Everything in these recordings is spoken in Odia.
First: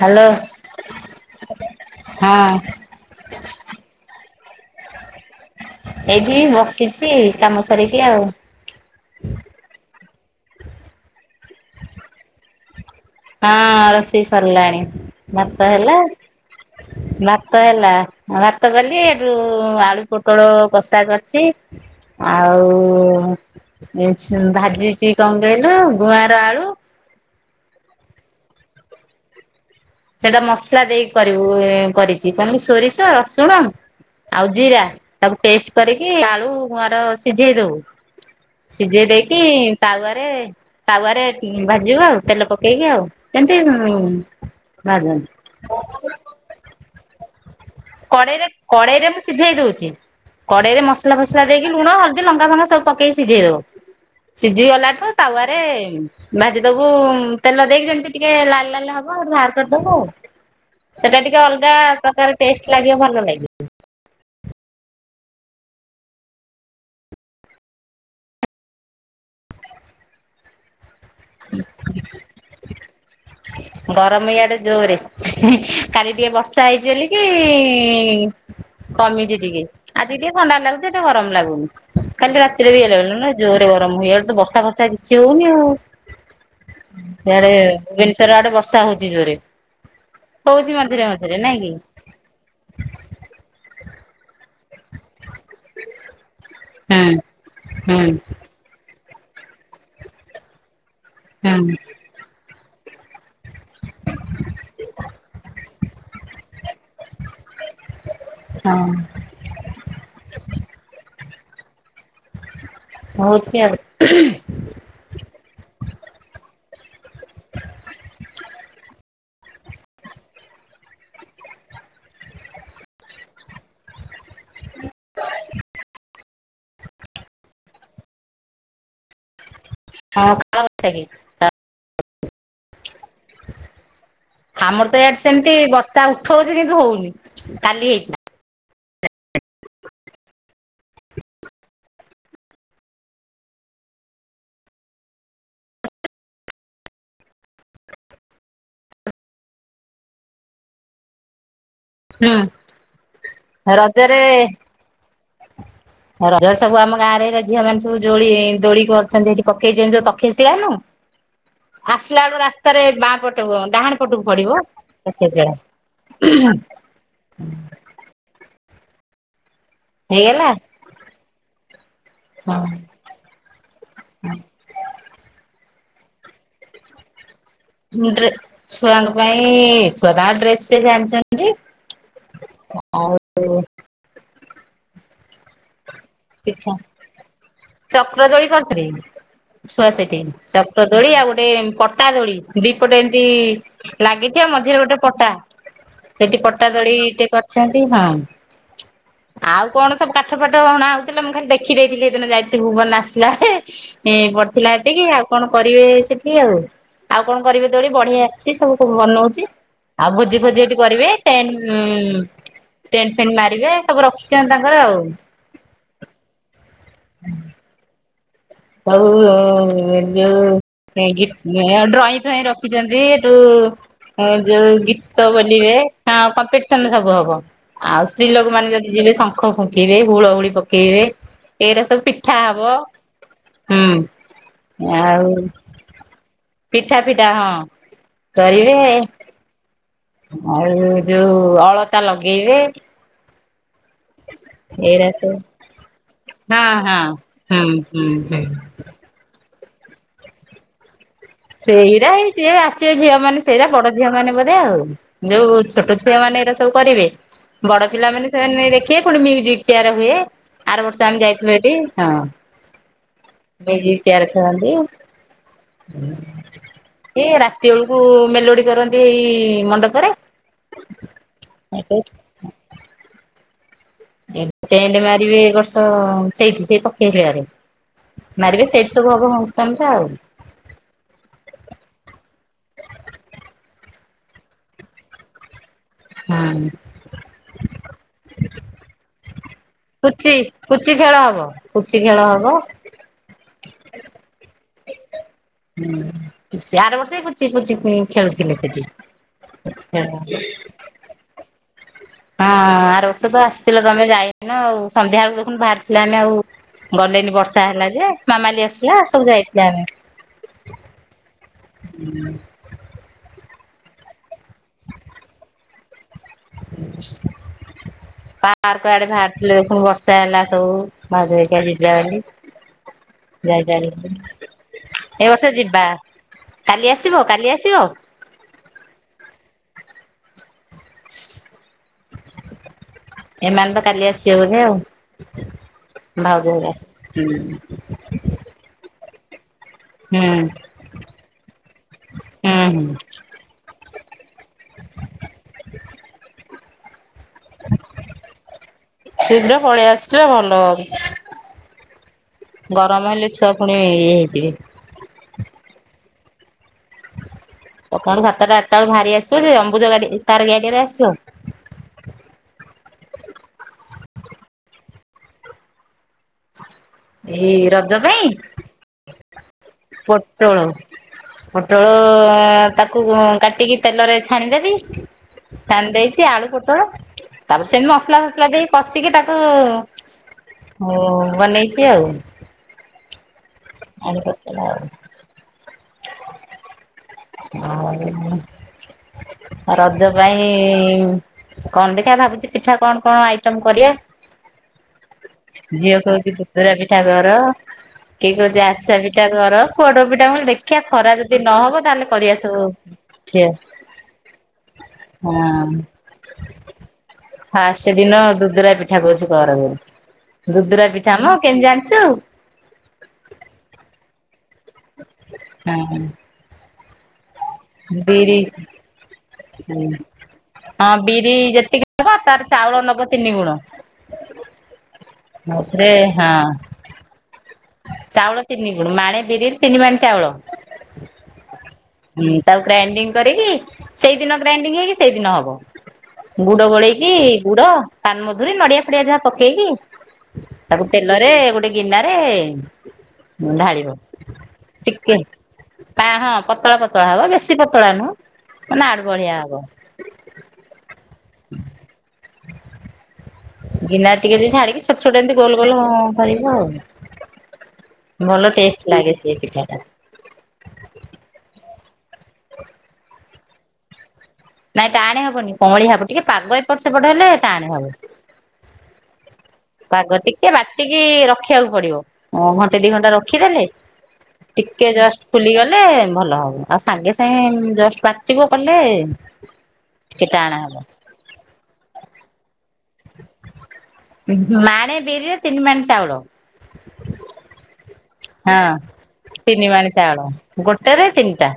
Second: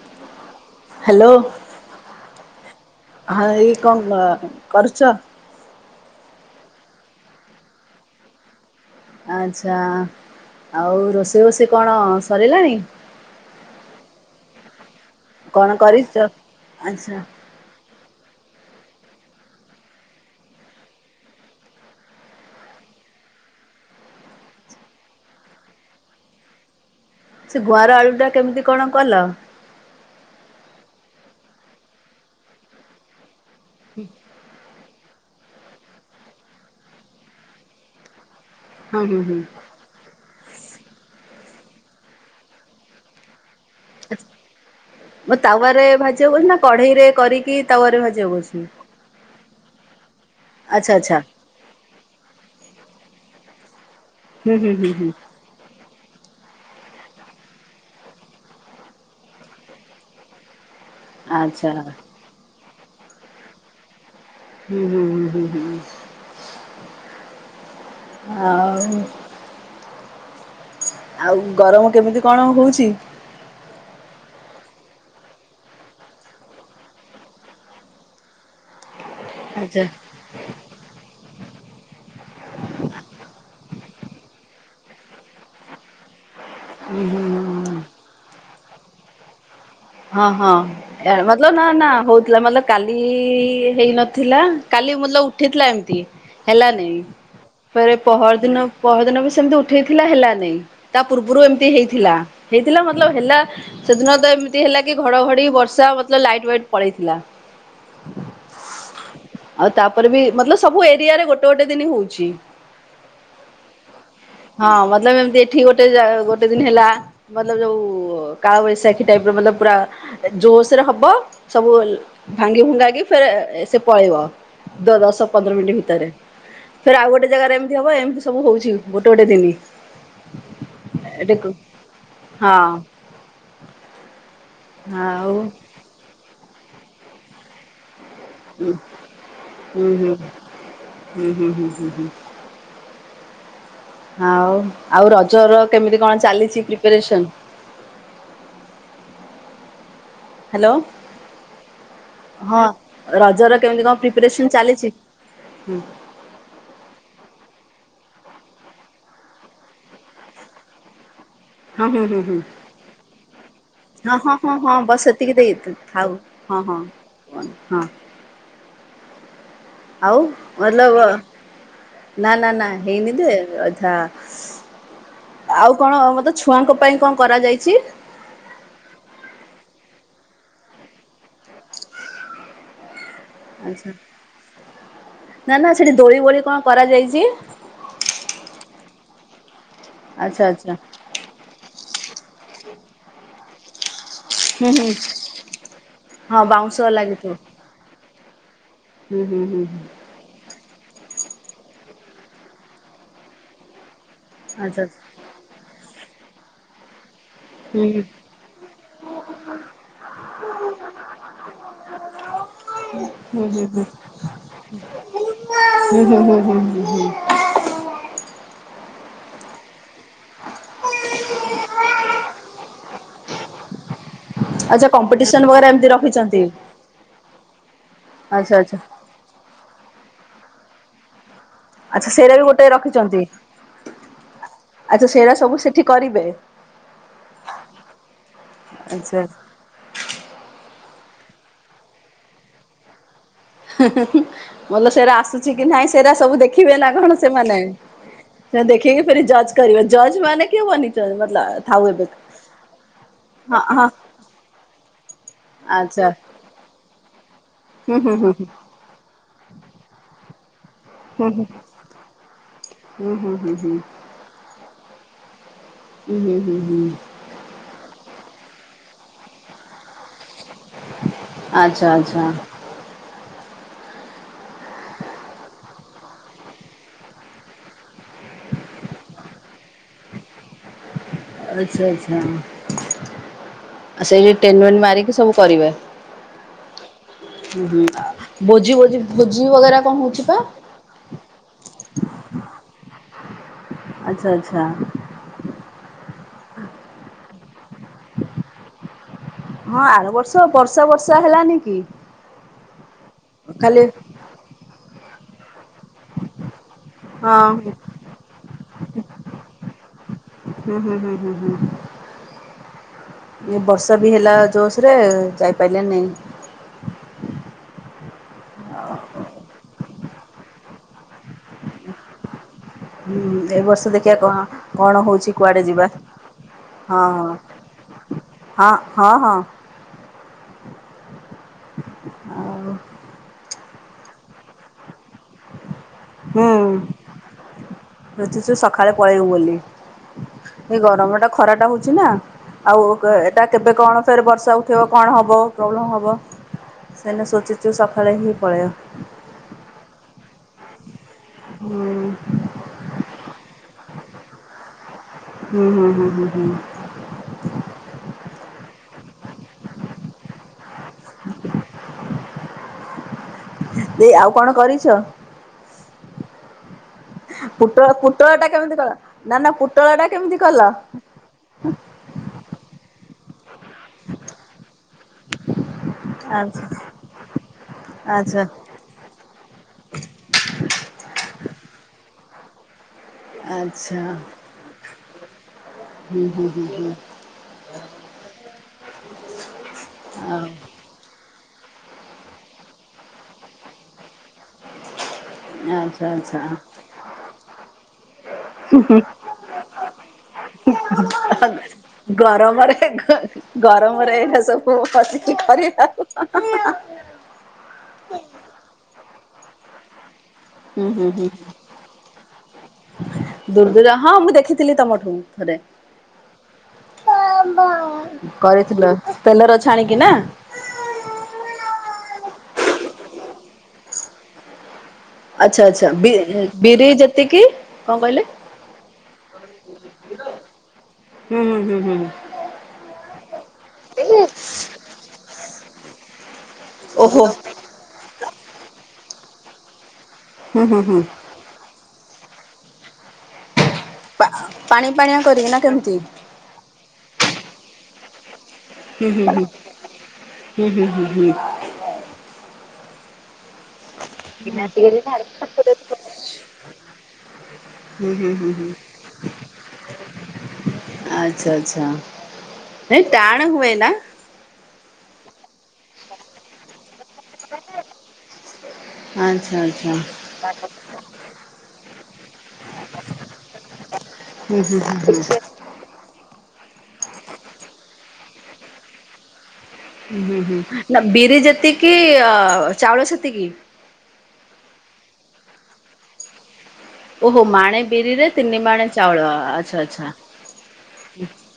ହାଲୋ। ହାଲୋ, ହଁ ଏଇ କଣ କରୁଛ? ଏଇଠି ବସିଛି କାମ ସାରିକି ଆଉ। ଆଚ୍ଛା, ଆଉ ରୋଷେଇ ବୋଷେଇ କଣ ସରିଲାଣି? ହଁ ରୋଷେଇ ସରିଲାଣି, ଭାତ କଣ ହେଲା କରିଛ? ଆଚ୍ଛା ଭାତ ହେଲା, ଭାତ କଲି ଏଠୁ ଆଳୁ ପୋଟଳ କଷା କରିଛି ଆଉ ଭାଜିଛି କଣ କହିଲ, ଗୁଆଁର ଆଳୁ ସେ ଗୁଆଁର ଆଳୁ ଟା କେମିତି କଣ କଲ? ସେଇଟା ମସଲା ଦେଇକି କରିବୁ କରିଛି କଣ ସୋରିଷ ରସୁଣ [inaudible] ଆଉ ଜିରା, ତାକୁ ପେଷ୍ଟ କରିକି ଆଳୁ ଗୁଆଁର ସିଝେଇ ଦବୁ ହୁଁ ସିଝେଇ ହୁଁ ଦେଇକି ହୁଁ ତାୱରେ ତାୱରେ ଭାଜିବ ଆଉ ତେଲ ପକେଇକି ଆଉ। ସେମତି ଉଁ ଭାଜନ୍ତି। ମୋ ତାୱରେ ଭାଜିବୁ ନା କଢ଼େଇରେ କରିକି ତାୱାରେ ଭାଜିବାକୁ କଡେଇରେ କହୁଛି? କଡେଇରେ ମୁଁ ସିଝେଇ ଦଉଛି, କଡେଇରେ ଆଚ୍ଛା ମସଲା ଆଚ୍ଛା ଫସଲା ଦେଇକି ଲୁଣ ହଳଦୀ ଲଙ୍କା ଫଙ୍ଗା ସବୁ ପକେଇି ସିଝେଇ ଦବୁ, ହୁଁ ସିଝି ହୁଁ ହୁଁ ହୁଁ ଗଲାଠୁ ତାୱରେ ଭାଜିଦବୁ ତେଲ ଦେଇକି ଯେମତି ଟିକେ ଲାଲ ଲାଲ ହବ ଆଉ ବାହାର କରିଦବୁ ଆଉ। ସେଟା ଟିକେ ଆଚ୍ଛା ଅଲଗା ପ୍ରକାର ଟେଷ୍ଟ ଲାଗିବ ଭଲ ଲାଗିବ। ହୁଁ ହୁଁ ହୁଁ ହୁଁ ହୁଁ [inaudible] ଆଉ।। ଆଉ ଗରମ କେମିତି କଣ ହଉଛି? ଗରମ ଇଆଡେ ଜୋରେ। ହେଁଏ କାଲି ଟିକେ ବର୍ଷା ହେଇଛି ବୋଲି କି ଇଂ କମିଛି ଟିକେ। ଆଚ୍ଛା ଟିକେ ଥଣ୍ଡା ଲାଗୁଛି ସେତେ ଗରମ ଲାଗୁନି। କାଲି ରାତିରେ ବି ହେଲା ବବେଳୁ [unintelligible] ନା ଜୋରରେ ଗରମ ହୁଏ ଇଆଡ଼େ ତ ବର୍ଷା ଫର୍ଷା କିଛି ହଉନି ଆଉ। ହୁଁ ହୁଁ ସିଆଡେ ହୁଁ। ଭୁବନେଶ୍ୱର ଆଡେ ବର୍ଷା ହଉଚି ଜୋରେ? ହଁ ହଁ ହଉଛି ମଝିରେ ଏ ଆଡ଼େ ମଝିରେ ମତଲବ ନାଇଁ ନା କି? ନା ହଉଥିଲାଥିଲା [unintelligible] କାଲି ହେଇନଥିଲା କାଲି ମତଲବ୍ ଉଠେଇଥିଲା ଏମ୍ତି। ହେଲାନାଇ, ହୁଁ ପରେ ହୁଁ ପହର ଦିନ ପହର ଦିନ ବି ସେମିତି ଉଠେଇଥିଲା ହେଲାନାଇ। ତା ପୂର୍ବରୁ ଏମିତି ହୁଁ ହେଇଥିଲା ହେଇଥିଲା ମତଲବ୍ ହେଲା ସେଦିନ ତ [unintelligible] ହେଲା କି ଘଡଘଡି ବର୍ଷା ମତ୍ଲଵ୍ ଲାଇଟ୍ ଫାଇଟ୍ ପଳେଇଥିଲା। ହଁ ଆଉ ତାପରେ ବି ମତ୍ଲଵ୍ ସବୁ ଏରିଆ ରେ ଗୋଟେ ଗୋଟେ ଦିନ ହଉ ହଉଛି ଆଉ [unintelligible] ହଁ ମତ୍ଲବ ଏମିତି ଏଠି ଗୋଟେ ଯା ଗୋଟେ ଦିନ ହେଲା ମତ୍ଲବ୍ ଯୋଉ କାଳବୈଶାଖୀ ଟାଇପ ମତଲବ୍ ପୁରା ଜୋସରେ ହବ ସବୁ ଭାଙ୍ଗି ଭୁଙ୍ଗା କିି ଫେରେ ସେ ପଳେଇବ ଦ ଦଶ ପନ୍ଦର ମିନିଟ ଭିତରେ। ଫେରେ ଆଉ ଗୋଟେ ଜାଗାରେ ଏମିତି ହବ ଏମିତି ସବୁ ହୋଉଛି ଗୋଟେ ଗୋଟେ ଦିନି। ହଁ [unintelligible] ଆମର ତ ଇଆଡ଼େ ଆଉ ସେମିତି ବର୍ଷା ଉଠୋଉଛି କିନ୍ତୁ ହଉନି କାଲି ହେଇଥିଲା। ହୁଁ ହୁଁ ହୁଁ ହୁଁ ହୁଁ ହୁଁ ହୁଁ ହୁଁ। ଆଉ ଆଉ ରଜ ର କେମିତି କଣ ଚାଲିଛି ପ୍ରିପାରେସନ? ହାଲୋ। ହୁଁ ହଁ ରଜ ର କେମିତି କଣ ରଜରେ ପ୍ରିପାରେସନ ଚାଲିଛି? ରଜରେ ସବୁ ଆମ ଗାଁରେ ଝିଅ ମାନ ସବୁ ଦୋଳି ଦୋଳି କରିଛନ୍ତି ଏଠି ପକେଇଛନ୍ତି ଯୋଉ ତକ୍ଷଶିଳା ନୁ [inaudible] ହଁ ହୁ ହୁ ହୁ ବାଁ ପଟକୁ ଡାହାଣ ହଁ ପଟକୁ ହଁ ପଡିବ ହଁ ହଁବାସ୍ ଏତିକିି ଦେ କେଜେଡା ଏତେ ଆଉ ହଁ ହଁ କ ହଁ। ଆଉ ହେଇଗଲା ଭଲବ ନା ନା ନା ହଁ ହେଇନି ଯେ ଆ ଆଉ କଣ ବୋଧେ ଛୁଆଙ୍କ ପାଇଁ କଣ କରାଯାଇଛି? ଡ୍ରେ ଛୁଆଙ୍କ ପାଇଁ ଛୁଆ ତାଙ୍କ ଡ୍ରେସ ଫ୍ରେଶ ଆାଣିଛନ୍ତି। ଆଉ। ଆଚ୍ଛା ନା ନା [unintelligible] କଣ ପିଠା କରାଯାଇଛି? ଚକ୍ର ଦୋଳି କରିଥିଲେ ଛୁଆ ସେଠି ଆଚ୍ଛା ଆଚ୍ଛା। ଚକ୍ର ଦୋଳି ଆଉ ଗୋଟେ ପଟା ପଟା ଦୋଳି ଦିପଟେ ଏମିତି ଲାଗିଛି ସେ ହୁଁ ମଝିରେ ହୁଁ ଗୋଟେ ପଟା ହଁ ସେଇଠି ପଟା ବାଉଁଶ ଦୋଳି ଟେ ଲାଗିଥିବ କରିଛନ୍ତି ହଁ। ହୁଁ ହୁଁ ଆଉ ହୁଁ ହୁଁ। କଣ ସବୁ କାଠ ପାଠ ହଣା ହୋଉଥିଲା ମୁଁ ଖାଲି ଦେଖି ଦେଇଥିଲି ସେଇଦିନ ଯାଇଥିଲି ଭୁବନ ଆସିଲା ବେଳେ। ଏ ପଢିଥିଲା ଆଚ୍ଛା। ଏତିିକି ଆଉ କଣ କରିବେ ସେଠି ଆଉ? ଆଉ କଣ କରିବେ ହୁଁ ଦୋଳି ବଢେଇ ହୁଁ ଆସିଛି ସବୁ କ ବନଉଛି। ଆଉ ଭୋଜି ଫୋଜି ଏଠି କରିବେ ଟେ ଟେଣ୍ଟ ଫେଣ୍ଟ ମାରିବେ ସବୁ ରଖିଛନ୍ତି ତାଙ୍କର ଆଉ। ଉ ହୁ ହୁ ହୁ ହୁ। ଆଉ ଯୋଉ ମ୍ୟାଜିକ ଡ୍ରଇଂ ଫ୍ରଇ ରଖିଛନ୍ତି ହେଠୁ? ଯୋଉ ଆଚ୍ଛା ଗୀତ କମ୍ପିଟିସନ ବଗେରା ବୋଲିବେ ଏମିତି ହ ରଖିଛନ୍ତି କମ୍ପିଟିସନ ସବୁ ହବ ଆଉ ସ୍ତ୍ରୀ ଆଚ୍ଛା ଲୋକମାନେ ଆଚ୍ଛା। ଯଦି ଯିବେ ଶଙ୍ଖ ଫୁଙ୍କିବେ ହୁଳହୁଳି ପକେଇବେ। ଏଇରା ସବୁ ପିଠା ହବ। ଛନ୍ତି। ହୁଁ ଆଉ ସବୁ ସେଠି କରିବେ ପିଠା ପିଠା ହଁ କରିବେ ଆଚ୍ଛା। ଆଉ ଯୋଉ ଅଳତା ଲଗେଇବେ। ଭଲ ଏଇରା ସେଇରା ସବୁ ଆସୁଛି କି ନାହିଁ ସେରା ସବୁ ହଁ ଦେଖିବେ ନା ହଁ କଣ ସେମାନେ? ହୁଁ ହୁଁ। ସେରା ଦେଖୀକିି ଫେରି ଜଜ୍ କରିବେ ଜଜ୍ ମାନେ କେଉଁମାନେ? ସେଇରା ହେଇ ଯିଏ ଆସିବେ ଝିଅ ମାନେ ହଁ ସେରା ହଁ ବଡ ଝିଅ ମାନେ ବୋଧେ ଆଉ। ଯୋଉ ଛୋଟ ଆଚ୍ଛା ଛୁଆ ମାନେ ଏଇରା ସବୁ କରିବେ ବଡ ହୁଁ ହୁଁ ପିଲାମାନେ ହୁଁ ସେମାନେ ନେଇକି ଦେଖି ବେ ପୁଣି ମ୍ୟୁଜିକ ଚେୟାର ହୁଏ। ଆର ବର୍ଷ ଆମେ ହୁଁ ହୁଁ ଯାଇଥିଲୁ ଏଠି ହଁ ହୁଁ ହୁଁ ହୁଁ ହୁଁ। ମ୍ୟୁଜିକ୍ ଚେୟାର ଖେଳନ୍ତି। ହୁଁ ହୁଁ ହୁଁ ହୁଁ। ଏ ରାତି ବେଳକୁ ମେଲୋଡି କରନ୍ତି ଏଇ ମଣ୍ଡପରେ। ଆଚ୍ଛା ଆଚ୍ଛା। ଏ ଟେଣ୍ଟେ ମାରିବେ ଏ ବର୍ଷ ସେଇଠି ସେଇ ତକ୍ଷଶିଳାରେ। ମାରିବେ ସେଇଠି ସବୁ ହବ ଅନୁଷ୍ଠାନ ଟା ଆଉ। ଆଚ୍ଛା ଆଚ୍ଛା ଆ ସେଇଠି ଟେଣ୍ଟ ପେଣ୍ଟ ମାରିକି ସବୁ କରିବେ? ହଁ। ହୁଁ ହୁଁ ଆ ବୋଜି ବୋଜି ଭୋଜି ବଗେରା କଣ ହଉଛି ପୁଚି ପା? ପୁଚି ଖେଳ ହବ ପୁଚି ଖେଳ ହବ। ଆଚ୍ଛା ଆଚ୍ଛା। ହୁଁ ସେ ଆର ବର୍ଷ ବି ପୁଚି ପୁଚି ଖେଳୁଥିଲେ ସେଠି ହଁ ଆର ବର୍ଷ ହୁଁ ବର୍ଷା ବର୍ଷା ହେଲାନି କି? ହଁ ଆର ବର୍ଷ ତ ଆସିଥିଲ ଖାଲି ତମେ ଯାଇନ ଆଉ ସନ୍ଧ୍ୟାବେଳକୁ ଦେଖୁନୁ ବାହାରିଥିଲେ ଆମେ ଆଉ ଗଲେନି ହଁ ବର୍ଷା ହେଲା ଯେ ମାମାଲି ଆସିଲା ସବୁ ଯାଇଥିଲେ ଆମେ। ହୁଁ ହୁଁ ହୁଁ ହୁଁ ହୁଁ ଏ ବର୍ଷା ବି ହେଲା ଜୋସ୍ ରେ ଯାଇପାଇଲେ ନାଇଁ। ପାର୍କ ଆଡେ ଭାଆରିଥିଲେ ଦେଖୁନୁ ବର ର୍ଷା ହେଲା ସବୁ ଭାଉଜ ହାରିକା [unintelligible] ହୁଁ ଏଇ ବର୍ଷ ଦେଖିଆ କଣ କଣ ଏ ହଉଚି ବର୍ଷ କୁଆଡେ ଯିବା। କାଲି ହଁ ଆସିବ ହଁ। କାଲି ଆସିବ। ହଁ, ହଁ ହଁ। ଆଉ ଏମାନେ ତ କାଲି ଆସିବେ ବୋଧେ ଆଉ। ଭାଉଜ ହେରିୟା ଆସ ହୁଁ। ଲୁଚୁଛୁ ସଖାଳେ ପଳେଇବୁ ବୋଲି। ହୁଁ ଏ ଗରମ ଟା ଖରା ଟା ହଉଛି ନା ହୁଁ ଆଉ କେ ଏଟା କେବେ କଣ ଫେର୍ ବର୍ଷା ହ ଥିବ କଣ ହବ ପ୍ରୋବ୍ଲେମ୍ ହବ ସେଇନାଗି ସୋଚିଛୁ ସଖାଳେ ହିଁ ପଳେଇବା। ଶୀଘ୍ର ପଳେଇ ଆସଛ ଭଲ। ହୁଁ ଗରମ ହେଲେ ଛୁଆ ପୁଣି ଇଏ ହେଇଯିବେ। ହୁଁ ହୁଁ ହୁଁ ହୁଁ ହୁଁ। ସକାଳୁ ସାତଟା ଆଠ ଟା ବେଳୁ ଭାଆରି ଆସିବ ଅମ୍ବୁଜ ଗାଡି ତାର ଗାଡ଼ି ରେ ଆସିବ। ଦେଈ ଆଉ କଣ କରିଛ? [inaudible] ପୁଟଳ ରଜ ପାଇଁ। ପୁଟଳ ଟା କେମିତି କଲ? ନା ନା ପୁଟଳ ଟା କେମିତି ପୋଟଳ କଲ? ପୋଟଳ ତାକୁ କାଟିକି ତେଲରେ ଛାଣିଦେବି। ଛାଣି ଦେଇଛି ଆଳୁ ଆଚ୍ଛା ପୋଟଳ ତାପରେ ସେମତି ମସଲା ଆଚ୍ଛା ଫସଲା ଦେଇ କଶିକି ତାକୁ ଉ ବନେଇଛି ଆଉ। [unintelligible] [unintelligible] [unintelligible] ଆଉ ରଜ ପାଇଁ ଆଉ ଇ କଣ ଦେଖିଆ ଭାବୁଛି ପିଠା କଣ କଣ ଆଇଟମ କରିବା। ଝିଅ ଆଚ୍ଛା କହୁଚି ଆଚ୍ଛା। [unintelligible] ପିଠା କର। କିଏ କହୁଛି ଆରିସା ପିଠା କର ପୋଡ ପିଠା ମୁଁ କହିଲି ଦେଖିଆ ଖରା ଯଦି ନହବ ତାହେଲେ କରିବା ସବୁ ଗରମରେ ଘ ଝିଅ ଗରମରେ ଏ ସବୁ ବସିକି ହଁ କରିବା ଆଉ କଣ। ଫାଷ୍ଟ ଦିନ ଦୁଦୁରା ପିଠା କହୁଚି କର ବୋଲି। ଦୁଦୁରା ପିଠାମ କେମତି ଜାଣିଚୁ? ଦୁଦୁରା ହଁ ମୁଁ ଦେଖିଥିଲି ତମଠୁ ଥରେ। ବିରି କରିଥିଲ ତେଲରେ ଛାଣିକି ନା। ହଁ ବିରି ଯେତିକି ନବ ତାର ଚାଉଳ ନବ ତିନି ଗୁଣ। ଆଚ୍ଛା ଆଚ୍ଛା ସେଥିରେ ହଁ ବିର୍ ବିରି ଯେତିକି କଣ କହିଲେ? ଚାଉଳ ତିନି ଗୁଣ୍ ମାଣେ ବିରି ରେ ତିନି ମାଣ ଚାଉଳ। ହୁଁ ହୁଁ ହୁଁ ହୁଁ ତାକୁ ଗ୍ରାଇଣ୍ଡିଙ୍ଗ କରିକି ହୁଁ ସେଇଦିନ ଗ୍ରାଇଣ୍ଡିଙ୍ଗ ହେଇକି ସେଇଦିନ ହବ। ଗୁଡ ଗୋଳେଇକି ଓହୋ ଗୁଡ ପାନ୍ ମଧୁରୀ ନଡିଆ ଫଡିଆ ଯାହା ପକେଇକି ହୁଁ ହୁଁ ତାକୁ ହୁଁ। ତେଲରେ ଗୋଟେ ଗିନାରେ ଢାଳିବ। ପା ପାଣି ଟିକେ ପାଣିଆ କରିକି ନା କେମିତି? କା ହଁ ପତଳା ପତଳା ହବ ବେଶୀ ପତଳା ନୁହଁ। ମାନେ ଆଡୁ ହୁଁ ହୁଁ ବଢିଆ ହୁଁ। ହବ ହୁଁ ହୁଁ ହୁଁ ହୁଁ। ଗିନା ରେ ଟିକେ ଟିକେ ଢାଳିକି ଛୋଟ ଛୋଟ ଏମତି ଗୋଲ ଗୋଲ‍ କରିବ ଆଉ। ଭଲ ଟେଷ୍ଟ ଲାଗେ ସେ ପିଠା ଟା। ଆଚ୍ଛା ଆଛା ନାଇଁ ଟାଣ ହୁଏନା। ନାଇଁ ଟାଣେ ହବନି କଅଁଳିଆ ହବ। ଟିକେ ପାଗ ଏପଟ ସେପଟ ହେଲେ ଟାଣେ ହବ। [inaudible] ଆଛା ଆଛା। ପାଗ ଟିକେ ବାଟିକି ରଖିବାକୁ ପଡିବ ଘଣ୍ଟେ ଦି ଘଣ୍ଟା ରଖିଦେଲେ। ଟିକେ ଯଷ୍ଟ ଫୁଲିଗଲେ କଲେ ଭଲ ହବ। ଆଉ ସାଙ୍ଗେ ସାଙ୍ଗେ ଜଷ୍ଟ ବାଟିବ କଲେ ଟିକେ ହୁଁ ଟାଣ ହୁଁ ହବ ନା ବିରି ଯେତିକି ଅ ଚାଉଳ ସେତିକି। ମାଣେ ବିରିରେ ତିନି ମାଣେ ଚାଉଳ। ଓହୋ ମାଣେ ବିରିରେ ହଁ ତିନି ମାଣେ ଚାଉଳ ତିନି ଆଚ୍ଛା ମାଣେ ଚାଉଳ ଗୋଟେରେ ଆଚ୍ଛା। ତିନିଟା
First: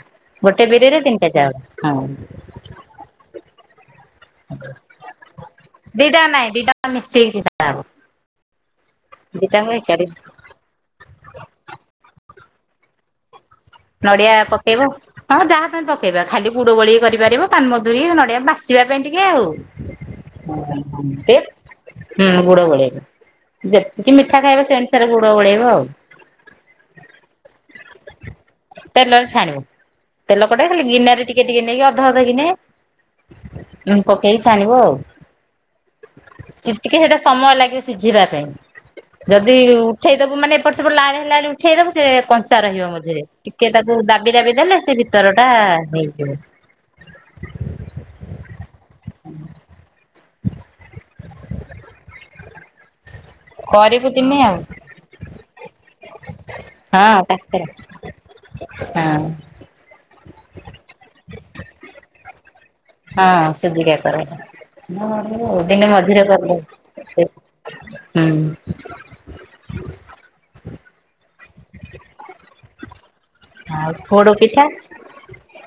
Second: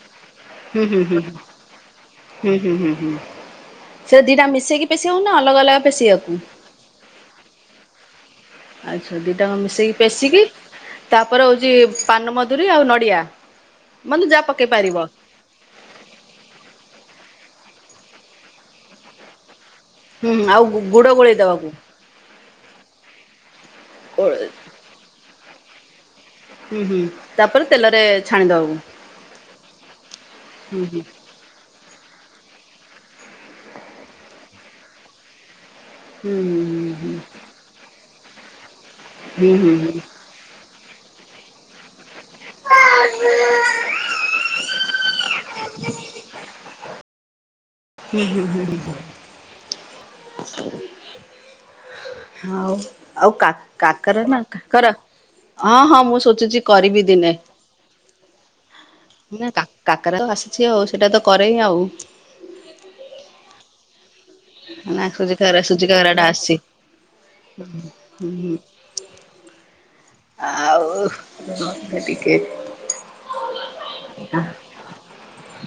ଗୋଟେ ହୁଁ ବିରିରେ ହୁଁ ହୁଁ। ତିନିଟା ଚାଉଳ ହଁ ହୁଁ ହୁଁ ହୁଁ ହୁଁ। ସେ ଦିଟା ମିଶେଇକି ପେଶେଇବ ନା ଅଲଗା ଅଲଗ ଦିଟା ପେଶିବାକୁ। ନାଇଁ ଦିଟା ଯାକ ମିଶେଇକି ପେଷାହବ। ଆଚ୍ଛା ଦିଟାଆକ ମିଶେଇକି ପେଶିକି ତାପରେ ହେଉଛି ପାନମଧୁରୀ ଆଉ ନଡ଼ିଆ ମାନେ ନଡିଆ ଯାହା ପକେଇ ପକେଇବ। ପାରିବ ହଁ ଯାହା ତମେ ପକେଇବ ଖାଲି ଗୁଡ ଗୋଳେଇକି କରିପାରିବ ପାନମଧୁରୀ ନଡିଆ ବାସିବା ପାଇଁ ଟିକେ ଆଉ। ହୁଁ ହୁଁ ଆଉ ଗୁଡ଼ ଗୋଳେଇ ଦେବାକୁ [unintelligible] ହୁଁ ଗୁଡ ଗୋଳେଇବ। ଯେତିକି ହୁଁ ମିଠା ଖାଇବ ସେ ଅନୁସାରେ ଗୁଡ ଗୋଳେଇବ ଆଉ। ହୁଁ ହୁଁ ତାପରେ ତେଲରେ ଛାଣିଦବାକୁ ତେଲରେ ଛାଣିବ। ତେଲ କଢାରେ ହୁଁ ଖାଲି ହୁଁ ଗିନାରେ ଟିକେ ଟିକେ ନେଇକି ଅଧ ଅଧ ଗିନେ ପକେଇକି ଛାଣିବ ଆଉ। ହୁଁ ହୁଁ ହୁଁ କେତିକି ହୁଁ ହେଟା ସମୟ ଲାଗିବ ସିଝିବା ପାଇଁ ହୁଁ ହୁଁ ଯଦି-ଇ-ଇ-ଇ ହୁଁ ଉଠେଇ ଦବୁ ମାନେ ଏପଟେ ସେପଟେ ଲାଲ୍ ହେଲାବୋଲି ଉଠେଇଦବୁ ସେ କଂଞ୍ଚା ରହିବ ମଝିରେ। ଟିକେ ତାକୁ ଦାବି ଦାବି ଦେଲେ ସେ ଭିତରଟା ହେଇଯିବ। ହୁଁ ହୁଁ ହୁଁ ହୁଁ। ହଉ, ଆଉ କାକ କରିବୁ କାକରା ଦିନେ ନା ଆଉ କାକରା, ହଁ ହଁ ମୁଁ ସୋଚୁଛି କରିବି ହଁ ଦିନେ। କାକରା ହଁ, କାକ କାକରା ତ ଆସିଛି ଆଉ ସେଇଟା ତ କରେଇ ଆଉ। ହଁ ସୁଜି କାକେରା। ନା ସୁଜି କାକରା [inaudible] ସୁଜି ଦିନେ କାକରା ଟା ମଝିରେ ଆସିଛି କରିଦେବୁ ସେ ହୁଁ। ଆଉ [unintelligible] ଟିକେ ଆଉ ପୋଡ [unintelligible] ହ ପିଠା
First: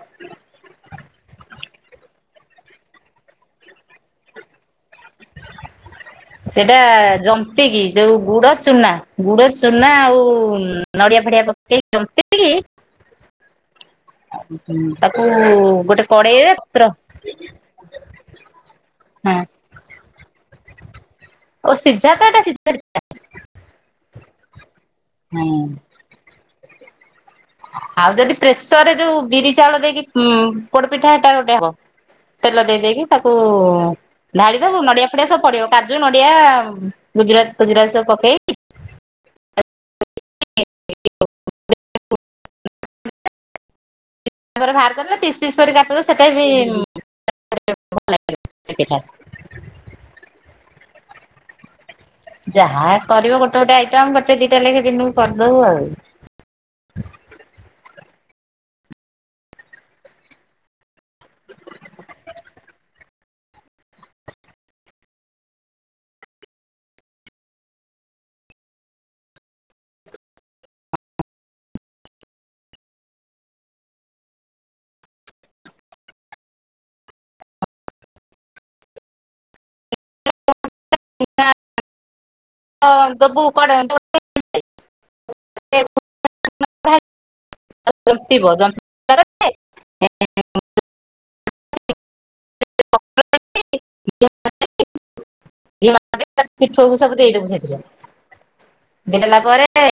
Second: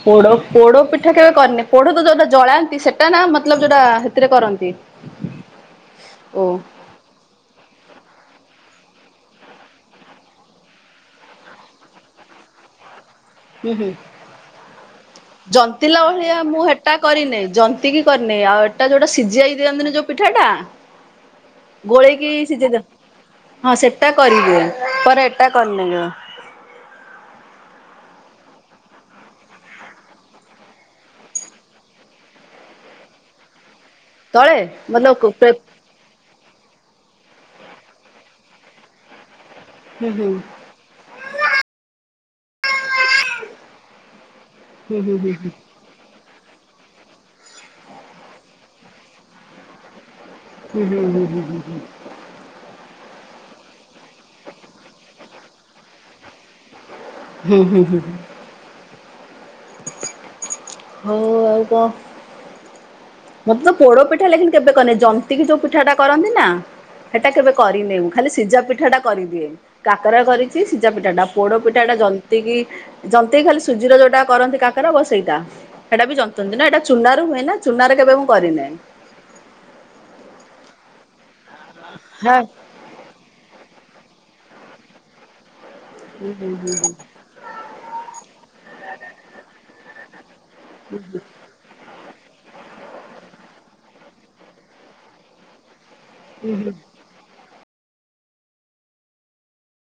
ପୋଡ ପୋଡପିଠା କେବେ କରିନି ପୋଡ ତ ଯୋଉଟା ଜଳାନ୍ତି, ସେଟା ନା ମତଲପ୍ ଯୋଉଟା ହେଥିରେ କରନ୍ତି। ଓ ସେଇଟା-ଆ-ଆ-ଆ ଜ ନ୍ତିକି ଯୋଉ ଗୁଡ, ଚୁନା, ଗୁଡ, ଚୁନା ଆଉ ନଡିଆ ଫଡିଆ ପକେଇକି ଜନ୍ତି ଜନ୍ତିକି ହୁଁ ହୁଁ, ତାକୁ ଜନ୍ତିଲା ଗୋଟେ ଭଳିଆ କଡେଇରେ ମୁଁ ପତ୍ର ହେଟା କରିନେଇ ଜନ୍ତି କିି କରିନେଇ ଆଉ ଏଟା ଯୋଉଟା ହଁ ସିଝାଇ ଦିଅନ୍ତିନି ଯଉ ପିଠାଟା ଓ ସିଝା ତ ଗୋଳେଇକି ଏଟା ସିଝା ସିଝେଇ ଦେ ହଁ ସେଟା କରିହୁଏ ପର ଏଟା ହଁ କରିନି କେବେ। ଆଉ ଯଦି ପ୍ରେସର୍ ରେ ଯୋଉ ବିରି, ଚାଉଳ ଦେଇକି ଉ ପୋଡପିଠା ହେଟା ଗୋଟେ ହବ। ତେଲ ଦେଇ ଦେଇକି ତାକୁ-ଉ-ଉ-ଉ ତଳେ ଢାଳିଦବୁ ନଡିଆ ମତଲବ ଫଡିଆ ସବୁ ପଡିବ କା ଜୁ, ନଡିଆ, ଗୁଜୁରାତି ଫୁଜୁରାତି ସବୁ ପକେଇ ହୁଁ ହୁଁ, ତାପରେ ହୁଁ ଭାରକଲେ ହୁଁ ତାକୁ ହୁଁ ପିସ୍ ପିସ୍ କରିକି କାଟିବୁ ସେଇଟା ବି [inaudible] ସେ ପିଠା। ହୁଁ ହୁଁ ହୁଁ ହୁଁ ହୁଁ। ଯାହା କରିବ ଗୋଟେ ଗୋଟେ ଆଇଟମ ଗୋଟେ ଦିଟା ଲେଖେ ଦିନକୁ କରିଦବୁ ଆଉ। ହୁଁ ହୁଁ ହୁଁ ହୁଁ। ହଉ ଆ କଣ ମୋତେ ତ ପୋଡ ପିଠା ଲେକିନ୍ କେବେ କରିନି ଜନ୍ତିକି ଯୋଉ ପିଠା ଟା କରନ୍ତି ନା ସେଟା କେବେ କରିନେ ମୁ ଖାଲି ସିଝା ପିଠା ଟା କରିଦିଏ। କାକେରା କରିଛି ସିଝା ପିଠା ଟା ପୋଡ ପିଠାଟା ଜନ୍ତିକିି ଜନ୍ତିକି ଖାଲି ସୁଜିର ଯୋଉଟା କରନ୍ତି କାକେର ବସ୍ ସେଇଟା। ସେଇଟା ବି ଜନ୍ତନ୍ତି ନା ଏଇଟା ଚୁନା ରୁ ହୁଏ ନା ଚୁନାରେ କେବେ ମୁଁ କରିନାହିଁ। [inaudible] ହା ହଁ ଦବୁ କୁଆଡେ [inaudible] ହୁଁ ହୁଁ ହୁଁ ହୁଁ, [inaudible] ହୁଁ ହୁ, [inaudible] ପିଠଉ ସବୁ ଦେଇଦବୁ ସେଥିରେ, ଦେଇ ଦେଲା ପରେ